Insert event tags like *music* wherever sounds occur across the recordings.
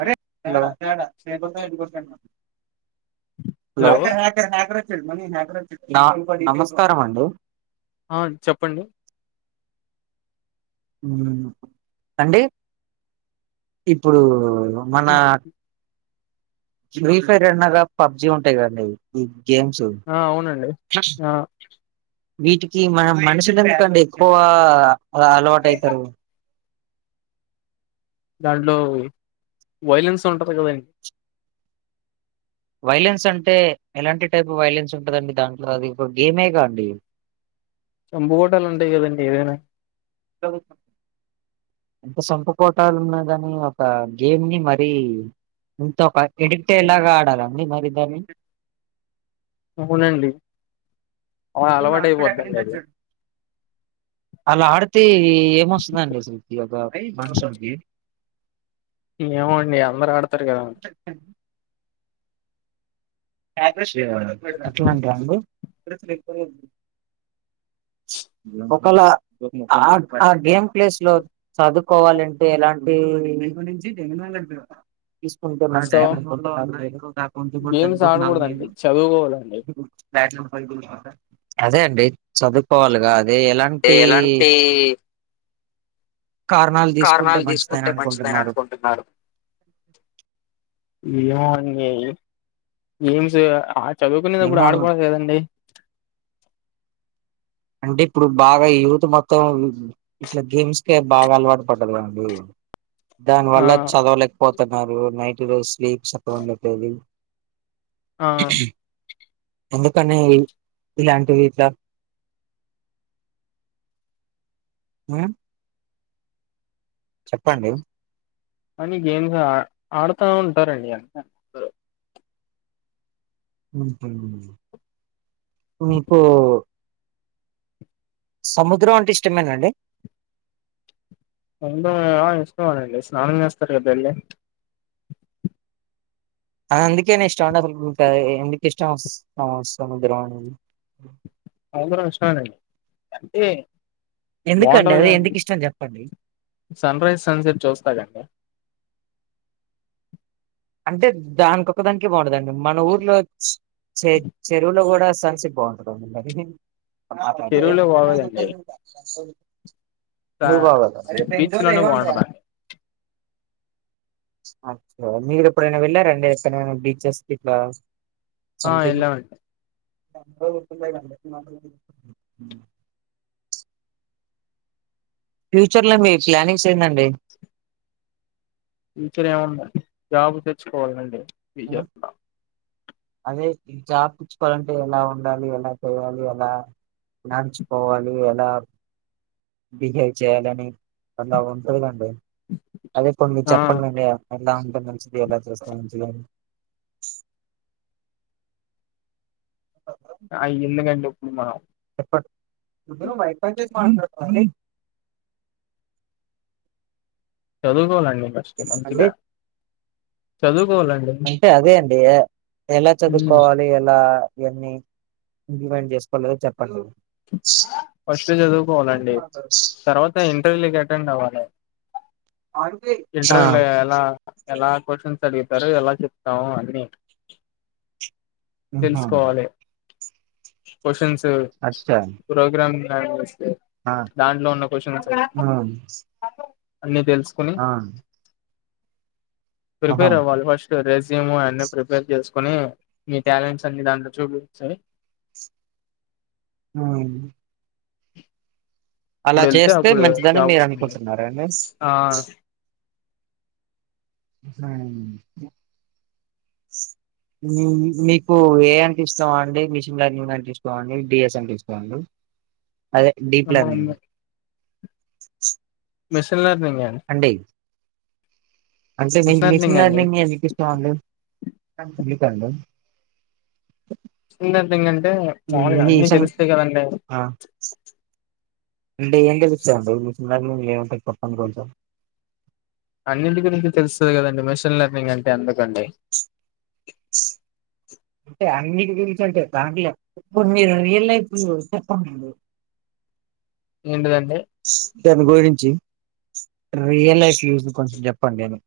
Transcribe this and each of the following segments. Hello hello నా నమస్కారం అండి ఆ చెప్పండి ఉమ్ అండి ఇప్పుడు మన ఫ్రీ ఫైర్ అన్నగా పబ్జి ఉంటాయి కదండి ఈ గేమ్స్ ఆ అవునండి ఆ వీటికి మన మనుషులు ఎందుకండి ఎక్కువ అలవాటు అయితారు దాంట్లో వైలెన్స్ ఉంటది కదం వైలెన్స్ అంటే ఎలాంటి టైప్ ఆఫ్ వైలెన్స్ ఉంటదండి దాంట్లో అది ఒక గేమేగా అండి చంపుకోడాలు ఉంటాయి కదండి ఏదైనా చదువుకొ ఎంత సంపుకోటాలు ఉన్నగాని ఒక గేమ్‌ని మరి ఇంత ఎడిక్ట్ అయ్యేలాగా ఆడాలండి మరి దాన్ని అవునండి అలా అలవాటు అయిపోద్దండి అది అలా ఆడితే ఏమొస్తుందండి అసలుకి ఒక మనుషులకి ఏమోండి అందరు ఆడతారు కదా స ట్యాబ్ బ్రష్ లేదా అట్లంటారా అండి ఒకళా ఆ ఆ గేమ్ ప్లేస్‌లో చదువుకోవాలంటే ఎలాంటి తీసుకుంటే సో మంచిదండి *unintelligible* అడకుడదండి చదువుకోవాలండి అదే అండి చదువుకోవాలిగా అదే ఎలా టే ఎలాంటి కారణాల్ కారణాలు తీసుకుంటే మంచిదని అనుకుంటున్నాడు ఏమో అండి గేమ్స్ చదువుకునేటప్పుడు ఏమో ఆడకూడదు కదండి అంటే ఇప్పుడు బాగా యూత్ మొత్తం ఇట్లా గేమ్స్‌ కే బాగా అలవాటు పడ్డారు కదండి ఆ దానివల్ల చదవలేకపోతున్నారు నైట్ రోజు స్లీప్ సక్కగా ఉండట్లేదు ఆ అందుకనే ఇలాంటివి జ ఉమ్మ్ చెప్పండి అని గేమ్స్ ఆడుతా ఉంటారండి అంతా మ్మ్ఉమ్మ్ మీకు సముద్రం అంటే ఇష్టమేనండి అవునా ఇష్టమేనండి స్నానం చేస్తారు కదా ఎళ్ళి ఆ అందుకేనే ఇష్టమండి అసలు ఇంక ఎందుకు ఇష్టం స సముద్రం అనేది సముద్రం ఇష్టమేనండి అంటే ఎందుకండి బాగుంటది అదే కదండి ఎందుకు ఇష్టం చెప్పండి సన్ రైజ్ సన్సెట్ చూస్తా కాండి అంటే దానికొక్క దానికే బాగుంటదండి మన ఊర్లో చె చెరువులో కూడా సన్ సెట్ బాగుం కదండి మరి మాట్లాడితే చెరువులో బాగోదండి కా ఎందుకు బీచ్ బాగోదండి లోనే బాగుంటదండి అచ్చ మీరే ఎప్పుడైనా వెళ్ళారండి ఎక్కడైనా బీచెస్ ఇట్లా ఆ సంథింగ్ వెళ్ళామండి అంతగా గుర్తు లేదండి మాకి ఫ్యూచర్‌లో మీ ప్లానింగ్స్ ఏందండి ఫీచర్ ఏముంది జాబ్ తెచ్చుకోవాలండి ఆ ఫ్యూచర్ అదే ఈజాబ్ పుచ్చుకోవాలంటే ఎలా ఉండాలి ఎలా చేయాలి ఎలా లంచ్ పోవాలి ఎలా బిహేవ్ చేయాలని అలా ఉంటదండి అదే కొన్ని మీరు ఆ చెప్పండి అండి ఎలా ఉంటే మంచిది ఎలా చేస్తే మంచిగా అని అయ్యేందుకండి ఇప్పుడు మనం ముందు నువ్ వైఫై చేసి మాట్లాడరా చదువుకోవాలండి ఫస్ట్ అంటే మంచిగా చదువుకోవాలండి అంటే అదే అండి ఎలా హ్మ్. చదువుకోవాలి ఎలా ఇవన్ని ఇంప్లిమెంట్ చేసుకోలేద చెప్పండి ఫస్ట్ చదువుకోవాలండి తర్వాత ఇంటర్వ్యూలకి అటెండ్ అవ్వాలి ఆంటీ ఇంటర్వ్యూ లో ఎలా ఎలా క్వచ్చన్స్ అడుగుతారు ఎలా చెప్తాము అన్ని ఉహు తెలుసుకోవాలి క్వశ్చన్స్ అచ్చా ప్రోగ్రామ్స్త దానిచుస్తే ఆ దాంట్లో ఉన్న క్వసన్స్ ఆ అన్నీ తెలుసుకుని ఆ ఆహా ప్రిపేర్ ఆవల ఫస్ట్ రెజ్యూమ్ అన్నీ ప్రిపేర్ చేసుకుని మీ టాలెంట్స్ అన్ని దాంట్లో చూపిచ్చెయ్ హ్మ్ అలా ఇప్పుడు వెళ్తే చేస్తే అప్పుడు మంచిదని జాబ్ మీరు వస్తుంది అనుకుంటున్నార అండి ఆ *unintelligible* స్ హ్మ్ మీకు ఏ అంటే ఇష్టం అండి మిషన్ లెర్నింగ్ అంటే ఇష్టమా అండి డిఎస్ అంటే ఇష్టంమా అండి అదె డీప్ లేర్నింగు మిషన్ లేర్నింగ్ అండి అండీ అంటే మీకీ లెర్నింగ్ మిషన్ అండి లేర్నింగ్ యే ఎందుకిష్టం అండి మీకే అండి మిషన్ లేర్నింగ్ అంటే మామూలుగా మీ అన్ని మిషన్ తెలుస్తాయి కదండి ఆ అంటే ఏం తెలుస్తాయండి మిషన్ లేర్నింగ్ ఎం ఉంటాయి చెప్పండి కొంచెం అన్నింటి గురించి తెలుస్తాది కదండి మెషన్లర్నింగ్ అంటే అందుకండి అంటే అన్నిటి గురించి అంటే దాంట్లో కొన్ని రియల్ లైఫ్లు చెప్పన్నారు ఏంటిదండి దాని గురించి రియల్ లైఫ్ యూస్ ని కొంచెం చెప్పండి అనీ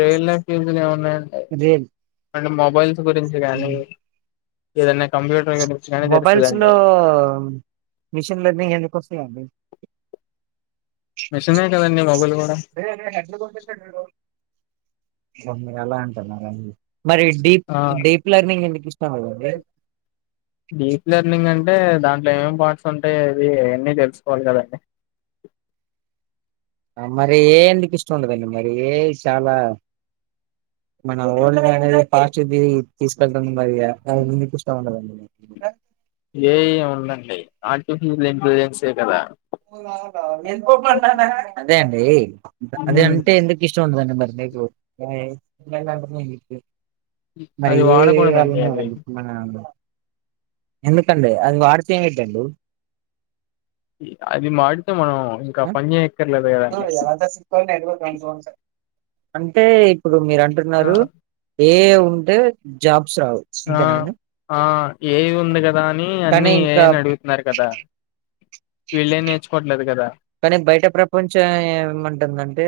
రియల్ లైఫ్ ఫీజులు ఏమున్నాయండి రియల్ అంటే మొబైల్స్ గురించి కానీ ఏదైనా కంప్యూటర్ మొబైల్స్ లో తెలుస్తదండి మిషన్ లెర్నింగ్ ఎందుకొస్తాయండి మెషనే కదండి మొబైల్ గూడ మరి డీప్ ఆ డీప్ లెర్నింగ్ ఎందుకు ఇష్టం లేదండి డీప్ లెర్నింగ్ అంటే దాంట్లో ఏమేం పాయింట్స్ ఉంటాయి ఇవి అన్నీ తెలుసుకోవాలి కదా అండి ఆ మరి ఏ ఎందుకు ఇష్టం లేదండి మరి ఏ చాలా మన వరల్డ్‌ది అనేది ఫాస్ట్‌గా తిరిగి తీసుకెళ్తాం మరి ఇగ అది మీకు ఇష్టం ఉండదండి ఏఐ ఉందండి ఆర్టిఫిషియల్ ఇంటెలిజెన్సే కదా అదే అండి అది మ్మ్ అంటే ఎందుకు ఇష్టం ఉండదండి మరి నీకు మరి అది ఏఐ వాడకూడదండి వల్లనే అది కదండి ఇప్పుడు మన ఎందుకంటే అది వాడితే ఏమయిద్దండి అది మాడితే మనం ఇంకా పని చేయక్కర్లేదు కదా అండి అంటే ఇప్పుడు మీరు ఆ అంటున్నారు ఏఐ ఉంటే జాబ్స్ రావు ఆ అంతేనండి ఆ ఏఐ ఉంది కదా అని కానీ అన్నీ ఇంకా ఏఐని అడుగుతున్నారు కదా వీళ్ళే నేర్చుకోవట్లేదు కదా కానీ బయట ప్రపంచం ఏమంటుందంటే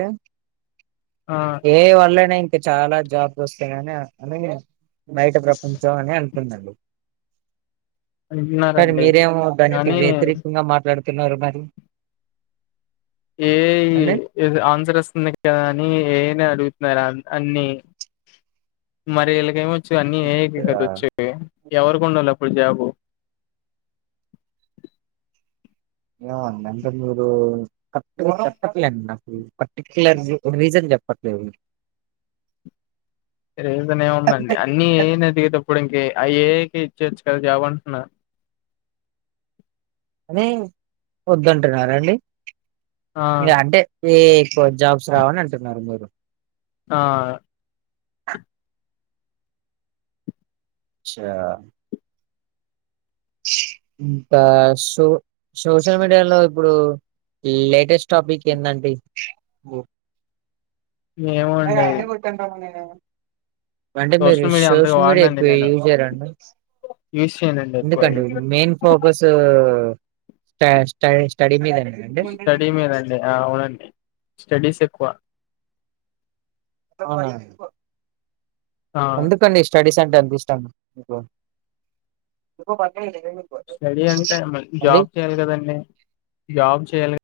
ఆ ఏఐ వాళ్ళనే చాలా జాబ్స్ వస్తాయని అని బయట ప్రపంచం అని అం టుందండి కానీ అంటున్నారండి మీరేమో దానికి కానీ వ్యతిరేకంగా మాట్లాడు తున్నారు మరి అండి ఏఐ ఆన్సర్ ఇస్తుంది కదా అని ఏఐనే అడుగుతున్నారు అన్ని మరి ఈళ్ళకి ఏమొచ్చు అన్ని ఏఐకే ఆ కదా వచ్చేది ఎవరికి ఉండాలి అప్పుడు జాబు ఏమో అండి అంటే మీరు కరెక్టుగా చెప్పట్లే అండి నాకి పర్టిక్యులర్ రీ రీజన్ చెప్పట్లేదు రీజన్ ఏముందండి అన్నీ ఏఐని అడిగేటప్పుడు ఇంక అ ఏఐకే ఇచ్చేయచ్చు కదా జాబు అంటున్నా అని వద్దంటున్నారండీ ఆ ఇంక అంటే ఏ ఎక్కువ జాబ్స్ రావని అంటున్నారు మీరు ఆ చ్చా ఇంత సో సోషల్ మీడియాలో ఇప్పుడు లేటెస్ట్ టాపిక్ ఏందండి ఏమో అరే అండి అన్ని కొట్టానురా నేను అంటే మీరు మీడియా అంతగా సోషల్ మీడియా ఎక్కువ యూజ్ చెయ్యరాండి యూస్ చేయనం ఎందుకండి మెయిన్ ఫోకసు స్ట స్ట స్టడీ మీదనే స్టడీ మీదండి ఆ అవునండి స్టడీస్ ఎక్కువ ఆ ఆ ఎందుకండి స్టడీస్ అంటే అంతిష్టం మీకు స్టడీ అంటే మ అంతే జాబ్ చేయాలి కదండి జాబ్ చేయాలి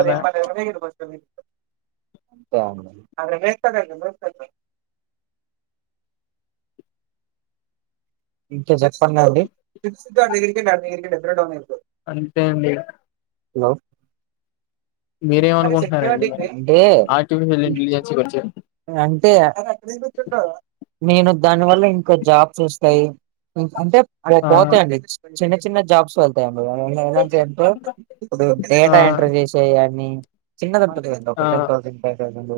కదా ఇంకా చెప్పండండి అంతే అండి హలో మీరేమనుకుంటున్నారండి మరి అంటే ఆర్టిఫిషియల్ ఇంటెలిజెన్స్ గురించి అంటే నేను దాని వల్ల ఇంకో జాబ్ వస్తాయి అంటే పో ఆ పోతయండి చిన్న చిన్న జాబ్స్ వె తయండి *unintelligible* ఇప్పుడు డేటా ఆ ఎంట్రీ చేసేయి యన్ని చిన్నది ఉంటది కదండీ ఆ ఒక టెన్ థౌజండ్ ఫైవ్ థౌజండు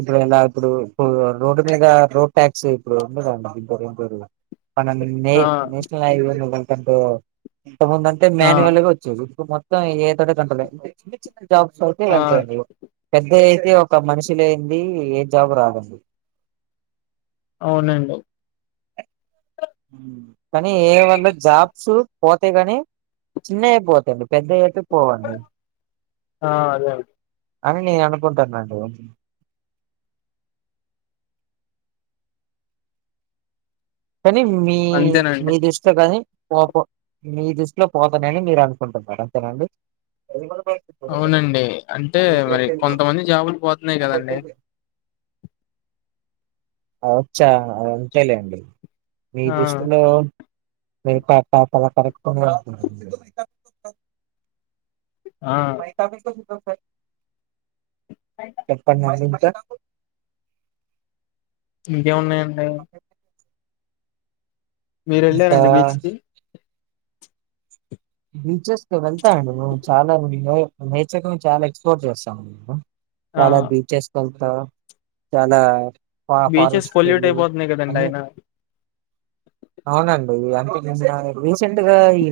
ఇప్పుడు ఎలా ఇప్పుడు ఇప్పుడు ఇపు రోడ్డు మీద రోడ్ ట్యాక్స్ ఇప్పుడు ఉండదండి ఇద్దరిద్దరూ. మనము నే ఆ నేషనల్ హైవే గంటకు ఇంతకుముందుఅంటే ఆ మ్యాన్యువల్గు. చెరుకు మొత్తం ఏతోనే గంటలే జాబ్స్ అయితే ఆ వెళ్తయండి. పెద్ద అయితే ఒక మనిషిలేంది ఏ జాబు రాదండి. అవునండి. కనీ ఏ వన్న జాబ్స్ పోతయి గని. చిన్నయెపోతయండి పెద్దఅయితే పోవండి. ఆ అదే అండి. అని నేననుకుంటానండి. కనీ మీ అంతేనండి మీ దిస్. అంతే గని పో పో మీ దిస్ట్ లో పోతనని మీరనుకుంటున్నారు అంతేనండి. అదిమనమె. అవునండి అంటే మరి కొంతమంది జాబులు పోత్న్నాయి గదండి. అవుచ్చా అంతేలేండి మీ ఆ దుస్తులో. వేట పపల కరెక్ట్ దొరికింది. ఆ. చెప్పండి మార్నింగ్ సార్. ఇంకేమున్నాయండి. అ మీరేళ్ళారండి బీచ్ కి. ఇంచెస్ కి వెళ్తాండి మేము చాలా మంది లో నేచర్ ను చాలా ఎక్స్ప్లోర్ చేస్తాం మేము. ఆ చాలా బీచెస్ కెల్తా చాలా. ఫ బీచెస్ ఫారెస్ట్ పొల్యూట్ కెళ్ళి అయిపోతున్నాయి కదండి అన్నీ. అయినా అవునండి అంటే నిన్న రీసెంట్గా ఈ.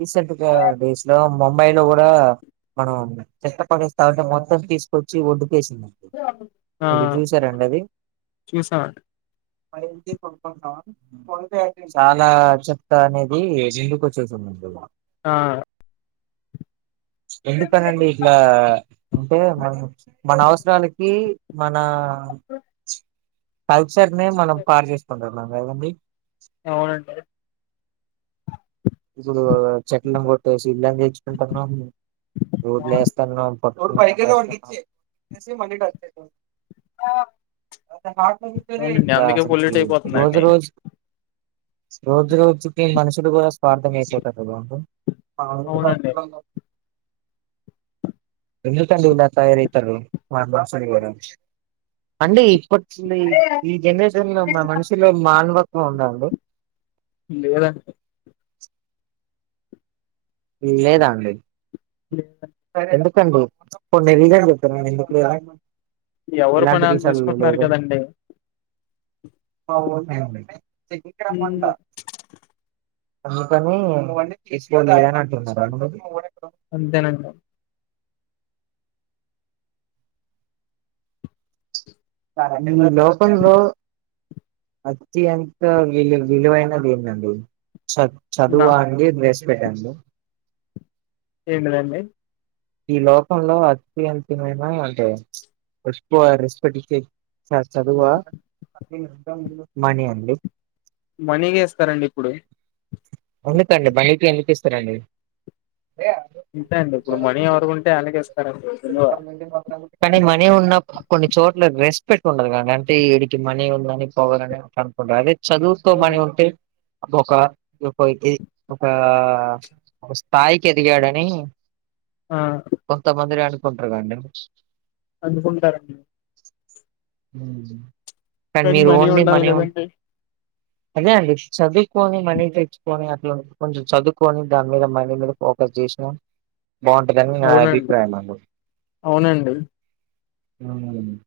రీసెంట్గా డేస్ లో ముంబై లో గుడా. మనం చెత్త పడేస్తా ఉంటే మొత్తం తీసుకొచ్చి ఒడ్డుకేసిన. ఆ అవి చూసారండవి. చూసామండి మరింకేంది పంపద్ద. చాలా చెత్త అనేది ముందుకోచ్చేసిందండి. ఆ. ఎందుకనండి ఇట్లా అ అంటే మనం మన అవసరానికి. మనా. కల్చర్ ని మనం పాడు జేసుకుంటున్నాం గదండి. అవునండి. ఇప్పుడు చెట్లను కొట్టేసి ఇల్లని తెచుకుంటాన్నాం ఆ! రోడ్లు ఎస్తాన్నాం. పైకెళ్ళి వాడికిచ్చేయ్ ఏసి మని మమెంట్ అవుతది. అవునండి అందుకే రాసన్ ఫ్రీ పొల్యూట్ రోజు అయిపోతుందండి రోజ్. రోజు రోజుకి మనుషులు గుడా స్పర్థం ఏసుకుంటారుకదండీ. అందర్ అవునండి అట్లనే. ఎందుకండి ఇలా తయారయితార్రు మాక్ మాసమేయ్యరా అండి ఇప్పు. అస్లీ ఈ జనరేషన్లో మమనిషిలో మానవత్వం ఉందాండి. లేదండి. లేదాఅండి. లేదన్. ఎందుకండి ఇప్పుడు నే *unintelligible* ఎందుకు లే ఎవరి ఇలాంటి పని ఆళ్ళు చూసుకుంటున్నారు రిశాల్లోలేదు కదండి అవూనండి *unintelligible* మంట అందుకని తిసుకొండి లే అని అంటున్నార అండి మీరు అంతెనం నిన్ను లోకంలో మంచిగా అంత విలు విలువైనదెందండి చ నా చదువా అండి రేస్మెటాఅండి ఏంటి దండి ఈ లోకంలో అత్యంతమైన అంటే ఫస్ట్ ఆ రెస్పెక్ట్ ఇచ్చే చదువా మనియ అండి మనీ చేస్తారండి ఇప్పుడు ఎందుకండీ మనికే ఎందుకిస్తారండీ ఇంతే అండి ఇప్పుడు మనీ ఎవరికుంటే ఆళ్ళకే ఇస్తారండి విలువ ఇంటి పక్కలు కానీ మనీ ఉన్నప్ కొన్ని చోట్ల రెస్పెక్ట్ ఉండదు కదండి అంటే వీడికి మనీ ఉందని పొగరని అట్ల అనుకుంటారు అదే చదువుతొ ఆ మని ఉంటే అది ఒక ఒకటి ఇది ఒకస్థాయికేదిగాడని ఆ కొంతమందిని అనుకుంట్రుగండి అనుకుంటారండి కానీ మనీ ఓన్లీ ఉండాలి మని ఉన్ కదండి అదే అండి చదుకోని మనీ నుకొని అట్లా కొంచెం చదువుకొని దాని మీద మనీ మీద ఫోకస్ చేసినా బాగుంటదని నా అవునండి అభిప్రాయం అవునండి అండి